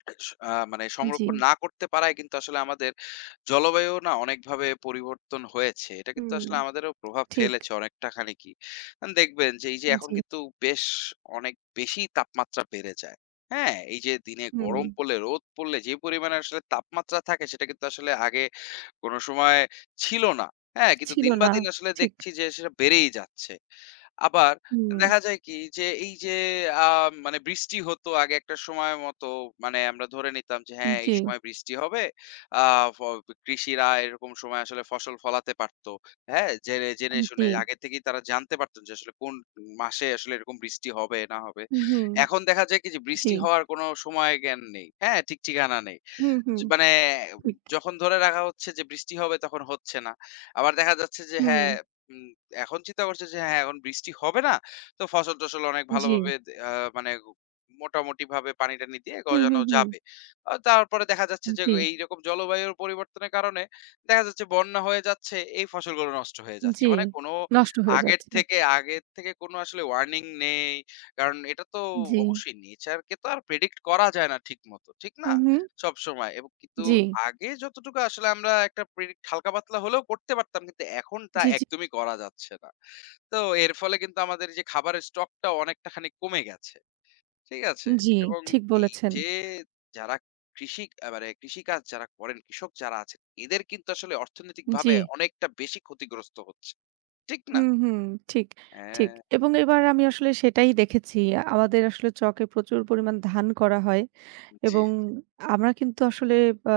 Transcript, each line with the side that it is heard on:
left: আ মানে
right: এ জি।
left: সংরক্ষণ না করতে পারায় কিন্তু আসলে আমাদের জলবায়ুও না অনেকভাবে পরিবর্তন হয়েছে। এটা কিন্তু
right: হুম,
left: আসলে আমাদেরও প্রভাব
right: ঠিক।
left: ফেলেছে অনেকটা খানিকই। আন দেখবেন যে, এই যে
right: উ
left: এখন
right: জি।
left: কিন্তু বেশ অনেক বেশিই তাপমাত্রা বেড়ে যায়। হ্যাঁ? এই যে দিনে গরম
right: হুম।
left: পড়লে, রোদ পড়লে যে পরিমাণে আসলে তাপমাত্রা থাকে সেটা কিন্তু আসলে আগে কোনো সময় ছিল না। হ্যাঁ? কিন্তু
right: ছিল
left: দিন বা
right: না
left: দিন আসলে
right: ঠিক।
left: দেখছি যে সেটা বেড়েই যাচ্ছে। আবার এ
right: হুম।
left: দেখা যায় কি যে, এই যে আ মানে বৃষ্টি হতো আগে একটা সময় মতো, মানে আমরা ধরে নিতাম যে হ্যাঁ, এই
right: জি।
left: সময় বৃষ্টি হবে। আ ফগ কৃষিরা এরকম সময় আসলে ফসল ফলাতে পারত। হ্যাঁ? যেরে জেনে
right: আম
left: শুনে
right: জি।
left: আগে থেকেই তারা জানতে পারতো যে আসলে কোনো মাসে আসলে এরকম বৃষ্টি হবে, না হবে।
right: হুম, হুম।
left: এখন দেখা যায় কি, যে
right: জি।
left: বৃষ্টি হওয়ার কোনো সময় জ্ঞান নেই। হ্যাঁ? ঠিক ঠিকানা নেই।
right: হুম, হুম
left: য মানে অব
right: ঠিক।
left: যখন ধরে রাখা হচ্ছে যে বৃষ্টি হবে, তখন হচ্ছে না। আবার দেখা যাচ্ছে যে হ্যাঁ,
right: হুম।
left: হুম, এখন চিন্তা করছে যে হ্যাঁ, এখন বৃষ্টি হবে না। তো ফসল-টসল অনেক ভালোভাবে
right: জি।
left: দে আ মানে মোটামুটিভাবে পানি-টানি দিয়ে
right: হুম,
left: গজানো
right: হুম, হুম।
left: যাবে। অ তারপরে দেখা যাচ্ছে যে, গ
right: জি।
left: এইরকম জলবায়ুর পরিবর্তনের কারণে, দেখা যাচ্ছে বন্যা হয়ে যাচ্ছে, এই ফসলগুলো নষ্ট হয়ে যাচ্ছে।
right: জি,
left: মানে কোনো
right: নষ্ট হয়ে
left: আগের
right: যাচ্ছে।
left: থেকে আগের থেকে কোনো আসলে Warning নেই। কারণ এটা তো
right: জি।
left: অবশ্যই nature কে তো আর predict করা যায় না ঠিক মতো। ঠিক না?
right: হুম, হুম।
left: সবসময়। এবং কিন্তু
right: জি।
left: আগে যতটুকু আসলে আমরা একটা predict হালকা পাতলা হলেও করতে পারতাম, কিন্তু এখন তা
right: জি, জি।
left: একদমই করা যাচ্ছে না। তো এর ফলে কিন্তু আমাদের যে খাবারের stock টা অনেকটাখানিক কমে গেছে। ঠিক আছে?
right: জি,
left: এবং
right: ঠিক
left: এই
right: বলেছেন।
left: যে যারা কৃষি অ্যা মানে কৃষিকাজ যারা করেন, কৃষক যারা আছেন; এদের কিন্তু আসলে অর্থনৈতিকভাবে
right: জি।
left: অনেকটা বেশি ক্ষতিগ্রস্ত হচ্ছে। ঠিক না?
right: হুম, হুম, ঠিক, ঠিক।
left: হ্যাঁ।
right: এবং এবার আমি আসলে সেটাই দেখেছি।
left: উ
right: আমাদের
left: হু।
right: আসলে চকে প্রচুর পরিমাণ ধান করা হয়।
left: জি, জি।
right: এবং আমরা কিন্তু আসলে ব্যা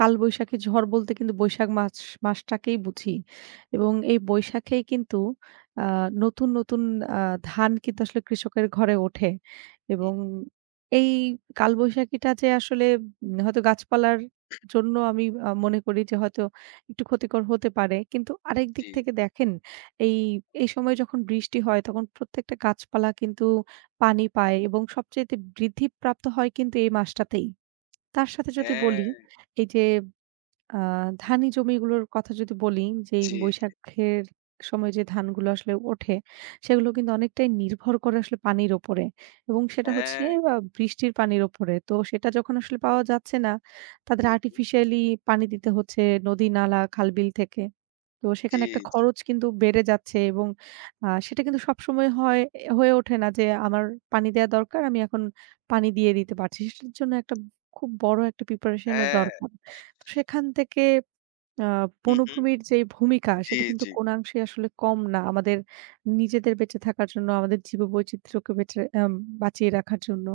right: কালবৈশাখী ঝড় বলতে কিন্তু বৈশাখ মাছ মাস টাকেই বুঝি। এবং এই বৈশাখেই কিন্তু আ নতুন, নতুন আ ধান কিন্তু আসলে কৃষকের ঘরে ওঠে।
left: হুম।
right: এবং এই কালবৈশাখীটা যে আসলে ব হয়তো গাছপালার জন্য আমি আ মনে করি যে হয়তো একটু ক্ষতিকর হতে পারে। কিন্তু আরেকদিক
left: জি।
right: থেকে দেখেন এই, এই সময় যখন বৃষ্টি হয় তখন প্রত্যেকটা গাছপালা কিন্তু পানি পায় এবং সবচাইতে বৃদ্ধিপ্রাপ্ত হয় কিন্তু এ মাসটাতেই। তার সাথে যদি বলি
left: হ্যাঁ।
right: এই যে আ ধানি জমিগুলোর কথা যদি বলি যেই
left: জি, জি।
right: বৈশাখের সময় যে ধানগুলো আসলে ওঠে, সেগুলো কিন্তু অনেকটাই নির্ভর করে আসলে পানির উপরে। এবং সেটা হচ্ছে
left: হ্যাঁ।
right: আ বৃষ্টির পানির উপরে। তো সেটা যখন আসলে পাওয়া যাচ্ছে না, তাদের
left: হুম, হুম।
right: Artificially পানি দিতে হচ্ছে নদী-নালা, খাল-বিল থেকে। তো
left: জি,
right: সেখানে একটা
left: জি।
right: খরচ কিন্তু বেড়ে যাচ্ছে এবং আ সেটা কিন্তু সবসময় হয় এ্যা হয়ে ওঠে না যে, "আমার পানি দেয়া দরকার। আমি এখন পানি দিয়ে দিতে পারছি।" সেটার জন্য একটা ব খুব বড় একটা preparation ও
left: হ্যাঁ।
right: দরকার। তো সেখান থেকে আ
left: হুম, হুম।
right: বনভূমির যেই ভূমিকা,
left: জি,
right: সেটা কিন্তু
left: জি।
right: কোনো অংশেই আসলে কম না। আমাদের নিজেদের বেঁচে থাকার জন্য, আমাদের জীব-বৈচিত্রকে বেঁচে আম বাঁচিয়ে রাখার জন্য।